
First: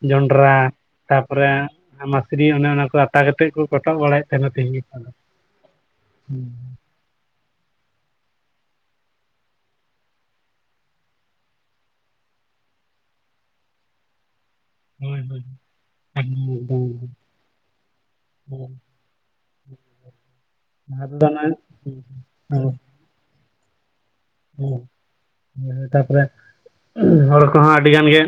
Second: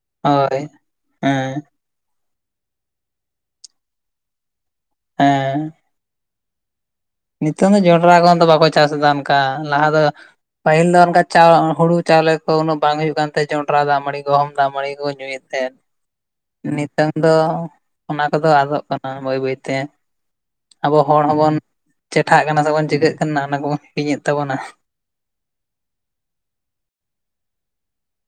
ᱡᱚᱱᱰᱽᱨᱟ ᱦᱳᱭ ᱛᱟᱯᱚᱨᱮ ᱦᱮᱸ ᱢᱟᱥᱨᱤ ᱚᱱᱮ ᱚᱱᱟ ᱠᱚ ᱟᱛᱟ ᱠᱟᱛᱮᱫ ᱠᱚ ᱠᱚᱴᱚᱜ ᱵᱟᱲᱟᱭᱮᱫ ᱛᱟᱦᱮᱸᱱᱟ ᱛᱮᱦᱤᱧ ᱜᱟᱯᱟ ᱫᱚ ᱦᱮᱸ ᱦᱮᱸ ᱱᱤᱛᱚᱜ ᱫᱚ ᱡᱚᱱᱰᱨᱟ ᱠᱚᱦᱚ ᱫᱚ ᱵᱟᱠᱚ ᱪᱟᱥ ᱮᱫᱟ ᱚᱱᱠᱟ ᱞᱟᱦᱟ ᱫᱚ ᱯᱟᱹᱦᱤᱞ ᱫᱚ ᱚᱱᱠᱟ ᱪᱟ ᱦᱩᱲᱩ ᱪᱟᱣᱞᱮ ᱠᱚ ᱩᱱᱟᱹᱜ ᱵᱟᱝ ᱦᱩᱭᱩᱜ ᱠᱟᱱ ᱛᱟᱦᱮᱸᱱ ᱡᱚ ᱡᱚᱴᱨᱟ ᱫᱟᱜ ᱢᱟᱹᱲᱤ ᱠᱚ ᱫᱟᱜ ᱢᱟᱲᱤ ᱠᱚ ᱦᱳᱭ ᱦᱳᱭ ᱧᱩᱭᱮᱫ ᱛᱟᱦᱮᱱ ᱮᱠᱫᱚᱢ ᱱᱤᱛᱚᱝ ᱮᱠᱫᱚᱢ ᱫᱚ ᱚᱱᱟ ᱠᱚᱫᱚ ᱟᱫᱚᱜ ᱠᱟᱱᱟ ᱵᱟᱹᱭ ᱵᱟᱹᱭᱛᱮ ᱟᱵᱚ ᱞᱟᱦᱟ ᱦᱚᱲ ᱛᱮᱫᱚ ᱦᱚᱸᱵᱚᱱ ᱪᱮᱴᱷᱟᱜ ᱠᱟᱱᱟ ᱥᱮᱵᱚᱱ ᱪᱤᱠᱟᱹᱜ ᱠᱟᱱᱟ ᱚᱱᱟ ᱠᱚ ᱦᱤᱲᱤᱧᱮᱫ ᱛᱟᱵᱚᱱᱟ ᱚᱱᱮ ᱛᱟᱯᱚᱨᱮ ᱦᱚᱲ ᱠᱚᱦᱚᱸ ᱟᱹᱰᱤᱜᱟᱱ ᱜᱮ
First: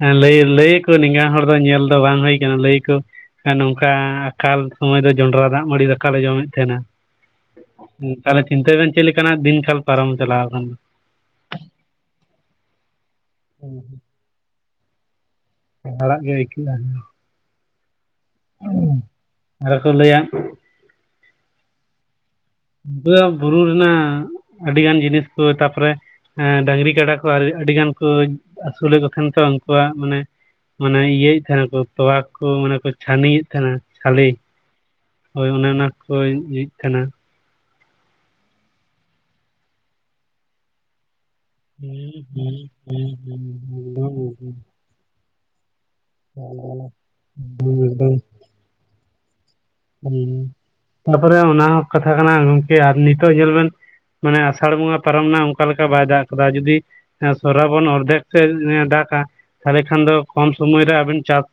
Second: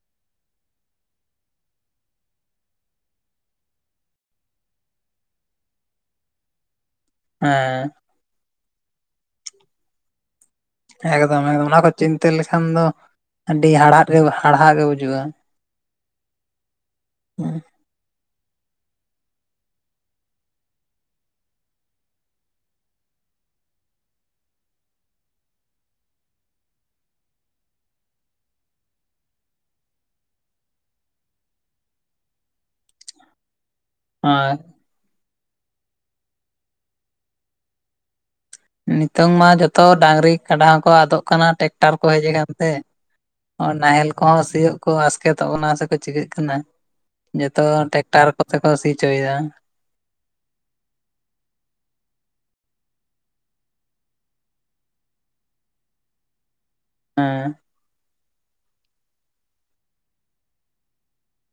ᱦᱮᱸ ᱞᱟᱹᱭ ᱞᱟᱹᱭᱟ ᱠᱚ ᱱᱮᱝ-ᱟ ᱦᱚᱲ ᱫᱚ ᱧᱮᱞ ᱫᱚ ᱵᱟᱝ ᱦᱩᱭ ᱠᱟᱱᱟ ᱞᱟᱹᱭᱟ ᱠᱚ ᱱᱚᱝᱠᱟ ᱟᱠᱟᱞ ᱥᱚᱢᱚᱭ ᱫᱚ ᱡᱚᱸᱰᱨᱟ ᱫᱟᱜ ᱢᱟᱹᱲᱤ ᱫᱟᱠᱟ ᱞᱮ ᱡᱚᱢᱮᱫ ᱛᱟᱦᱮᱸᱱᱟ ᱦᱮᱸ ᱛᱟᱦᱚᱞᱮ ᱪᱤᱱᱛᱟᱹᱭ ᱵᱮᱱ ᱪᱮᱫ ᱞᱮᱠᱟᱱᱟᱜ ᱫᱤᱱ ᱠᱟᱞ ᱯᱟᱨᱚᱢ ᱪᱟᱞᱟᱣ ᱠᱟᱱᱟ ᱮᱠᱫᱚᱢ ᱮᱠᱫᱚᱢ ᱚᱱᱟ ᱠᱚ ᱪᱤᱱᱛᱟᱹ ᱞᱮᱠᱷᱟᱱ ᱫᱚ ᱟᱹᱰᱤ ᱦᱟᱲᱦᱟ ᱜᱮ ᱦᱟᱲᱦᱟ ᱜᱮ ᱵᱩᱡᱩᱜᱼᱟ ᱦᱟᱲᱟᱜ ᱜᱮ ᱟᱹᱭᱠᱟᱹᱜᱼᱟ ᱦᱮᱸ ᱟᱨᱦᱠᱚ ᱞᱟᱹᱭᱟ ᱵᱩᱨᱩ ᱨᱮᱱᱟᱜ ᱟᱹᱰᱤ ᱜᱟᱱ ᱡᱤᱱᱤᱥ ᱠᱚ ᱛᱟᱯᱚᱨᱮ ᱦᱮᱸ ᱰᱟᱹᱝᱨᱤ ᱠᱟᱰᱟ ᱠᱚ ᱟᱹᱰᱤ ᱜᱟᱱ ᱠᱚ ᱟᱹᱥᱩᱞᱮᱫ ᱠᱚ ᱛᱟᱦᱮᱸᱱ ᱛᱚ ᱩᱱᱠᱩᱣᱟᱜ ᱢᱟᱱᱮ ᱢᱟᱱᱮ ᱤᱭᱟᱹᱭᱮᱫ ᱛᱟᱦᱮᱱᱟᱠᱚ ᱛᱚᱣᱟ ᱠᱚ ᱢᱟᱱᱮ ᱠᱚ ᱪᱷᱟᱱᱤᱭᱮᱫ ᱛᱟᱦᱮᱱᱟ ᱥᱟᱞᱮ ᱟᱨ ᱦᱳᱭ ᱚᱱᱮ ᱚᱱᱟ ᱠᱚᱭᱧᱩ ᱮᱫ ᱛᱟᱦᱮᱱᱟ ᱱᱤᱛᱚᱝ ᱢᱟ ᱡᱚᱛᱚ ᱰᱟᱝᱨᱤ ᱠᱟᱰᱟ ᱦᱚᱸᱠᱚ ᱟᱫᱚᱜ ᱠᱟᱱᱟ ᱴᱮᱠᱴᱟᱨ ᱠᱚ ᱦᱩᱸ ᱦᱮᱡ ᱟᱠᱟᱱ ᱦᱩᱸ ᱛᱮ ᱦᱩᱸ ᱦᱩᱸ ᱦᱩᱸ ᱱᱟᱦᱮᱞ ᱠᱚᱦᱚᱸ ᱥᱤᱭᱳᱜ ᱠᱚ ᱟᱥᱠᱮᱛᱚᱜᱱᱟ ᱥᱮ ᱪᱤᱠᱟᱹᱜ ᱠᱟᱱᱟ ᱡᱚᱛᱚ ᱮᱠᱫᱚᱢ ᱮᱠᱫᱚᱢ ᱦᱩᱸ ᱴᱮᱠᱴᱟᱨ ᱠᱚᱛᱮ ᱠᱚ ᱥᱤᱪᱚᱭᱮᱫᱟ ᱦᱮᱸ ᱛᱟᱯᱚᱨᱮ ᱚᱱᱟ ᱦᱚᱸ ᱠᱟᱛᱷᱟ ᱠᱟᱱᱟ ᱜᱚᱝᱠᱮ ᱟᱨ ᱱᱤᱛᱚᱜ ᱧᱮᱞ ᱵᱮᱱ ᱢᱟᱱᱮ ᱟᱥᱟᱲ ᱵᱚᱸᱜᱟ ᱯᱟᱨᱚᱢ ᱮᱱᱟ ᱚᱱᱠᱟ ᱞᱮᱠᱟ ᱵᱟᱭ ᱫᱟᱜ ᱠᱟᱫᱟ ᱡᱩᱫᱤ ᱦᱮᱸ ᱥᱚᱨᱟ ᱵᱚᱱ ᱚᱨᱫᱷᱮ ᱫᱟᱜᱟ ᱛᱟᱦᱚᱞᱮ ᱠᱷᱟᱱ ᱫᱚ ᱠᱚᱢ ᱥᱚᱢᱚᱭ ᱨᱮ ᱟᱵᱤᱱ ᱪᱟᱥ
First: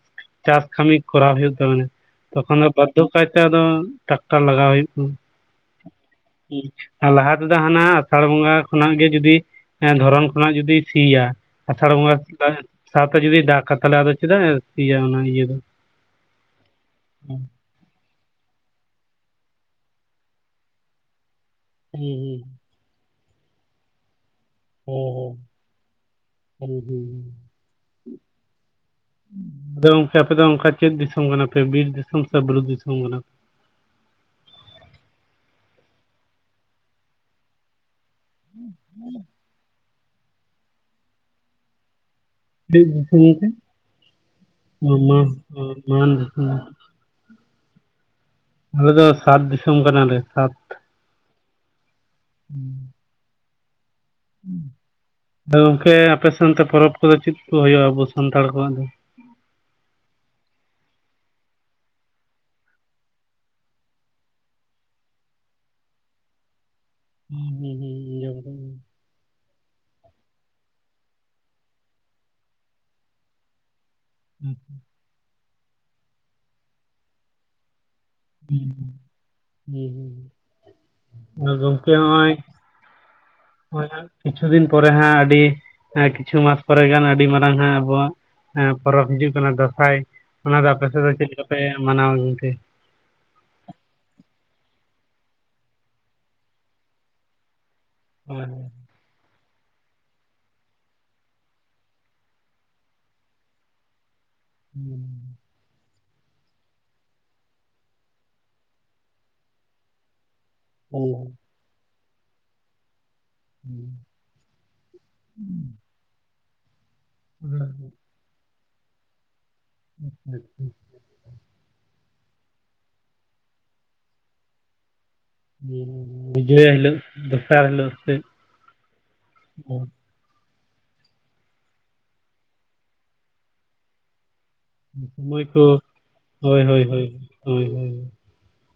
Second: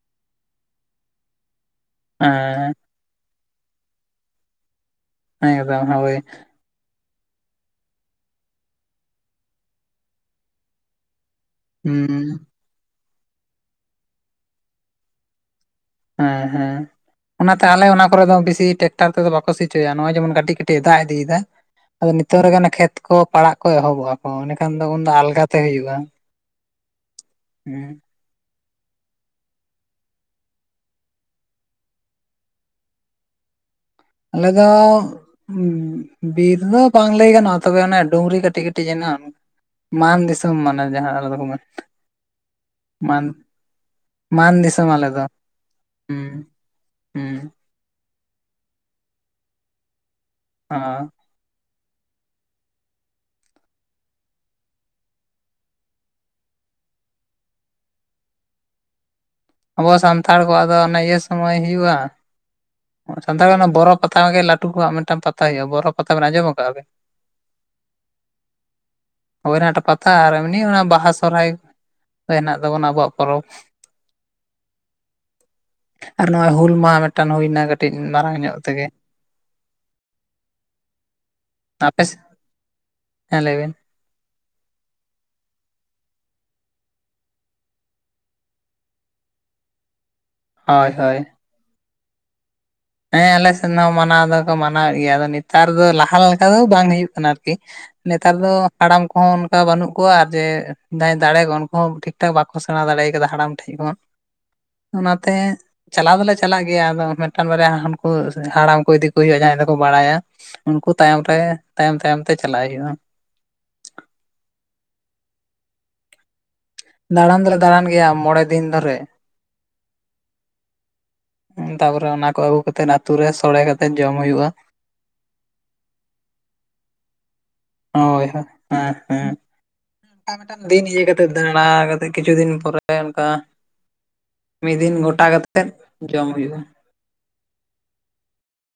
ᱪᱟᱥ ᱠᱟᱢᱤ ᱠᱚ ᱦᱩᱭᱩᱜ ᱛᱟᱵᱮᱱᱟ ᱛᱚᱠᱷᱚᱱ ᱫᱚ ᱦᱮᱸ ᱵᱟᱨᱫᱷᱚᱠ ᱠᱟᱭᱛᱮ ᱟᱫᱚ ᱴᱨᱟᱠᱴᱟᱨ ᱞᱟᱜᱟᱣ ᱦᱩᱭᱩᱜ ᱠᱟᱱᱟ ᱦᱸ ᱦᱳᱭ ᱞᱟᱦᱟ ᱛᱮᱫᱚ ᱦᱟᱱᱟ ᱟᱥᱟᱲ ᱵᱚᱸᱜᱟ ᱠᱷᱚᱱᱟᱜ ᱜᱮ ᱡᱩᱫᱤ ᱫᱷᱚᱨᱚᱱ ᱠᱷᱚᱱᱟᱜ ᱡᱩᱫᱤ ᱥᱤᱭᱟ ᱟᱥᱟᱲ ᱦᱩᱸ ᱵᱚᱸᱜᱟ ᱥᱟᱶᱛᱮ ᱡᱩᱫᱤ ᱫᱟᱜ ᱠᱟᱛᱞᱮ ᱪᱮᱫᱟᱜ ᱚᱱᱟ ᱤᱭᱟᱹ ᱫᱚ ᱦᱮᱸ ᱦᱮᱸ ᱦᱩᱸ ᱚᱱᱟᱛᱮ ᱛᱟᱦᱚᱞᱮ ᱚᱱᱟ ᱠᱚᱨᱮ ᱫᱚ ᱵᱮᱥᱤ ᱴᱨᱟᱠᱴᱟᱨ ᱛᱮᱫᱚ ᱵᱟᱠᱚ ᱥᱤᱪᱚᱭᱟ ᱱᱚᱜᱚᱭ ᱡᱮᱢᱚᱱ ᱠᱟᱹᱴᱤᱡ ᱠᱟᱹᱴᱤᱡ ᱫᱟᱜ ᱤᱫᱤᱭᱮᱫᱟ ᱟᱫᱚ ᱦᱩᱸ ᱱᱤᱛᱚᱜ ᱨᱮᱜᱟᱱ ᱠᱷᱮᱛ ᱠᱚ ᱯᱟᱲᱟᱜ ᱠᱚ ᱮᱦᱚᱵᱚᱜᱼᱟ ᱚᱱᱮ ᱠᱷᱟᱱ ᱫᱚ ᱩᱱ ᱫᱚ ᱦᱩᱸ ᱟᱞᱜᱟᱛᱮ ᱦᱩᱭᱩᱜᱼᱟ ᱦᱩᱸ ᱦᱩᱸ ᱦᱩᱸ ᱦᱮᱸ [unintelligible] ᱟᱫᱚ ᱜᱚᱝᱠᱮ ᱟᱯᱮ ᱫᱚ ᱚᱱᱠᱟ ᱪᱮᱫ ᱫᱤᱥᱚᱢ ᱠᱟᱱᱟ ᱯᱮ ᱵᱤᱨ ᱫᱤᱥᱚᱢ ᱥᱮ ᱵᱩᱨᱩ ᱫᱤᱥᱚᱢ ᱠᱟᱱᱟ ᱯᱮ ᱟᱞᱮ ᱫᱚ ᱵᱤᱨ ᱫᱚ ᱵᱟᱝ ᱞᱟᱹᱭ ᱜᱟᱱᱚᱜᱼᱟ ᱛᱚᱵᱮ ᱚᱱᱮ ᱰᱩᱝᱨᱤ ᱠᱟᱹᱴᱤᱡ ᱠᱟᱹᱴᱤᱡ ᱡᱮᱱᱚ ᱢᱟᱱ ᱫᱤᱥᱚᱢ ᱢᱟᱱᱮ ᱡᱟᱦᱟᱸ ᱫᱚ ᱢᱮ ᱪᱮᱫ ᱫᱤᱥᱚᱢ ᱢᱟᱱ ᱯᱮ? ᱢᱟᱱ ᱫᱤᱥᱚᱢ ᱚ ᱟᱞᱮ ᱫᱚ ᱢᱟᱱ ᱚ ᱢᱟᱱ ᱦᱮᱸ ᱫᱤᱥᱚᱢ ᱦᱮᱸ ᱟᱞᱮ ᱫᱚ ᱥᱟᱛ ᱫᱤᱥᱚᱢ ᱠᱟᱱᱟᱞᱮ ᱥᱟᱛ ᱦᱮᱸ ᱦᱩᱸ ᱜᱚᱝᱠᱮ ᱟᱯᱮᱥᱱᱛᱮ ᱯᱚᱨᱚᱵᱽ ᱠᱚᱫᱚ ᱪᱮᱫ ᱠᱚ ᱦᱩᱭᱩᱜᱼᱟ ᱟᱵᱚ ᱥᱟᱱᱛᱟᱲ ᱠᱚᱣᱟᱜ ᱫᱚ ᱟᱵᱚ ᱥᱟᱱᱛᱟᱲ ᱠᱚᱣᱟᱜᱫᱚ ᱚᱱᱟ ᱤᱭᱟᱹ ᱥᱚᱢᱚᱭ ᱦᱩᱭᱩᱜᱼᱟ ᱥᱟᱱᱛᱟᱲ ᱚᱱᱟ ᱵᱚᱨᱚ ᱯᱟᱛᱟ ᱜᱮ ᱞᱟᱹᱴᱩ ᱠᱚᱣᱟᱜ ᱢᱤᱫᱴᱟᱱ ᱯᱟᱛᱟ ᱦᱩᱭᱩᱜᱼᱟ ᱵᱚᱨᱚ ᱯᱟᱛᱟ ᱵᱮᱱ ᱟᱸᱡᱚᱢ ᱠᱫᱼᱟ ᱦᱩᱸ ᱦᱩᱸ ᱦᱩᱸ ᱦᱚᱭᱱᱟᱴ ᱯᱟᱛᱟ ᱟᱨ ᱮᱢᱱᱤ ᱚᱱᱟ ᱵᱟᱦᱟ ᱥᱚᱨᱚᱦᱟᱭ ᱦᱮᱱᱟᱜ ᱛᱟᱵᱚᱱᱟ ᱟᱵᱚᱣᱟᱜ ᱯᱚᱨᱚᱵᱽ ᱟᱪᱪᱷᱟ ᱟᱨ ᱱᱚᱜᱼᱚᱭ ᱦᱩᱞ ᱢᱟᱦᱟ ᱢᱤᱫᱴᱟᱝ ᱦᱩᱭᱱᱟ ᱴᱤᱡ ᱢᱟᱨᱟᱝ ᱧᱚᱜ ᱛᱮᱜᱮ ᱦᱩᱸ ᱟᱸᱡᱚᱢ ᱠᱟᱜ ᱜᱤᱭᱟᱹᱧ ᱦᱩᱸ ᱦᱩᱸ ᱦᱩᱸ᱾ ᱟᱨ ᱜᱚᱝᱠᱮ ᱟᱯᱮ ᱦᱚᱸᱜᱼᱚᱭ ᱦᱮᱸᱞᱟᱹᱭᱵᱤᱱ ᱠᱤᱪᱷᱩ ᱫᱤᱱ ᱯᱚᱨᱮ ᱦᱟᱸᱜ ᱟᱹᱰᱤ ᱠᱤᱪᱷᱩ ᱢᱟᱥ ᱯᱚᱨᱮ ᱜᱟᱱ ᱟᱹᱰᱤ ᱢᱟᱨᱟᱝ ᱦᱟᱸᱜ ᱟᱵᱚᱣᱟᱜ ᱸ ᱯᱚᱨᱚᱵᱽ ᱦᱤᱡᱩᱜ ᱠᱟᱱᱟ ᱫᱟᱸᱥᱟᱭ ᱚᱱᱟ ᱫᱚ ᱟᱯᱮ ᱦᱳᱭ ᱥᱮᱫ ᱫᱚ ᱦᱳᱭ ᱪᱮᱫ ᱞᱮᱠᱟᱯᱮ ᱢᱟᱱᱟᱣᱣᱟ ᱜᱚᱝᱠᱮ ᱦᱮᱸ ᱟᱞᱮ ᱥᱮᱫ ᱦᱚᱸ ᱢᱟᱱᱟᱣ ᱫᱚᱠᱚ ᱢᱟᱱᱟᱣᱮᱫ ᱜᱮᱭᱟ ᱟᱫᱚ ᱱᱮᱛᱟᱨ ᱫᱚ ᱞᱟᱦᱟ ᱞᱮᱠᱟ ᱫᱚ ᱵᱟᱝ ᱦᱩᱭᱩᱜ ᱠᱟᱱᱟ ᱟᱨᱠᱤ ᱱᱮᱛᱟᱨ ᱦᱳᱭ ᱫᱚ ᱦᱳᱭ ᱦᱟᱲᱟᱢ ᱠᱚᱦᱚᱸ ᱠᱟ ᱵᱟᱹᱱᱩᱜ ᱠᱚᱣᱟ ᱟᱨ ᱡᱮ ᱡᱟᱦᱟᱸᱭ ᱫᱟᱲᱮ ᱠᱚᱣᱟ ᱩᱱᱠᱩ ᱦᱚᱸ ᱴᱷᱤᱠ ᱴᱷᱟᱠ ᱵᱟᱠᱚ ᱥᱮᱬᱟ ᱫᱟᱲᱮᱭᱟ ᱠᱟᱫᱟ ᱦᱟᱲᱟᱢ ᱴᱷᱮᱱ ᱪ ᱠᱚ ᱦᱩᱸ ᱚᱱᱟᱛᱮ ᱪᱟᱞᱟᱣ ᱫᱚᱞᱮ ᱪᱟᱞᱟᱜ ᱜᱮᱭᱟ ᱟᱫᱚ ᱢᱤᱫᱴᱟᱱ ᱵᱟᱨᱭᱟ ᱳᱱᱠᱩ ᱦᱟᱲᱟᱢ ᱠᱚ ᱤᱫᱤ ᱠᱚ ᱦᱩᱭᱩᱜᱼᱟ ᱡᱟᱦᱟᱸᱭ ᱫᱚᱠᱚ ᱵᱟᱲᱟᱭᱟ ᱩᱱᱠᱩ ᱦᱩᱸ ᱛᱟᱭᱚᱢ ᱦᱩᱸ᱾ ᱛᱮ ᱛᱟᱭᱚᱢ ᱛᱟᱭᱚᱢ ᱛᱮ ᱪᱟᱞᱟᱜ ᱦᱩᱭᱩᱜᱼᱟ ᱦᱮᱸ ᱦᱮᱸ [unintelligible] ᱫᱟᱬᱟᱱ ᱫᱚᱞᱮ ᱫᱟᱬᱟᱱ ᱜᱮᱭᱟ ᱢᱚᱬᱮ ᱫᱤᱱ ᱫᱷᱚᱨᱮ ᱟᱪᱪᱷᱟ ᱟᱪᱪᱷᱟ [unintelligible] ᱛᱟᱯᱚᱨᱮ ᱚᱱᱟ ᱠᱚ ᱟᱹᱜᱩ ᱠᱟᱛᱮᱜ ᱟᱛᱩ ᱨᱮ ᱥᱚᱲᱮ ᱠᱟᱛᱮᱜ ᱡᱚᱢ ᱦᱩᱭᱩᱜᱼᱟ ᱵᱤᱡᱚᱭᱟ ᱦᱤᱞᱳᱜ ᱫᱚᱥᱟᱨ ᱦᱤᱞᱳᱜ ᱥᱮᱫ ᱦᱳᱭ ᱦᱳᱭ ᱦᱮᱸ ᱦᱮᱸ ᱢᱤᱫᱴᱟᱝ ᱫᱤᱱ ᱤᱭᱟᱹ ᱠᱟᱛᱮ ᱫᱟᱬᱟ ᱠᱟᱛᱮ ᱠᱤᱪᱷᱩ ᱫᱤᱱ ᱯᱚᱨᱮ ᱚᱱᱠᱟ ᱢᱤᱫ ᱫᱤᱱ ᱜᱚᱴᱟ ᱥᱚᱢᱚᱭ ᱠᱚ ᱠᱟᱛᱮᱫ ᱡᱚᱢ ᱦᱩᱭᱩᱜᱼᱟ ᱦᱳᱭ ᱦᱳᱭ ᱦᱚᱭ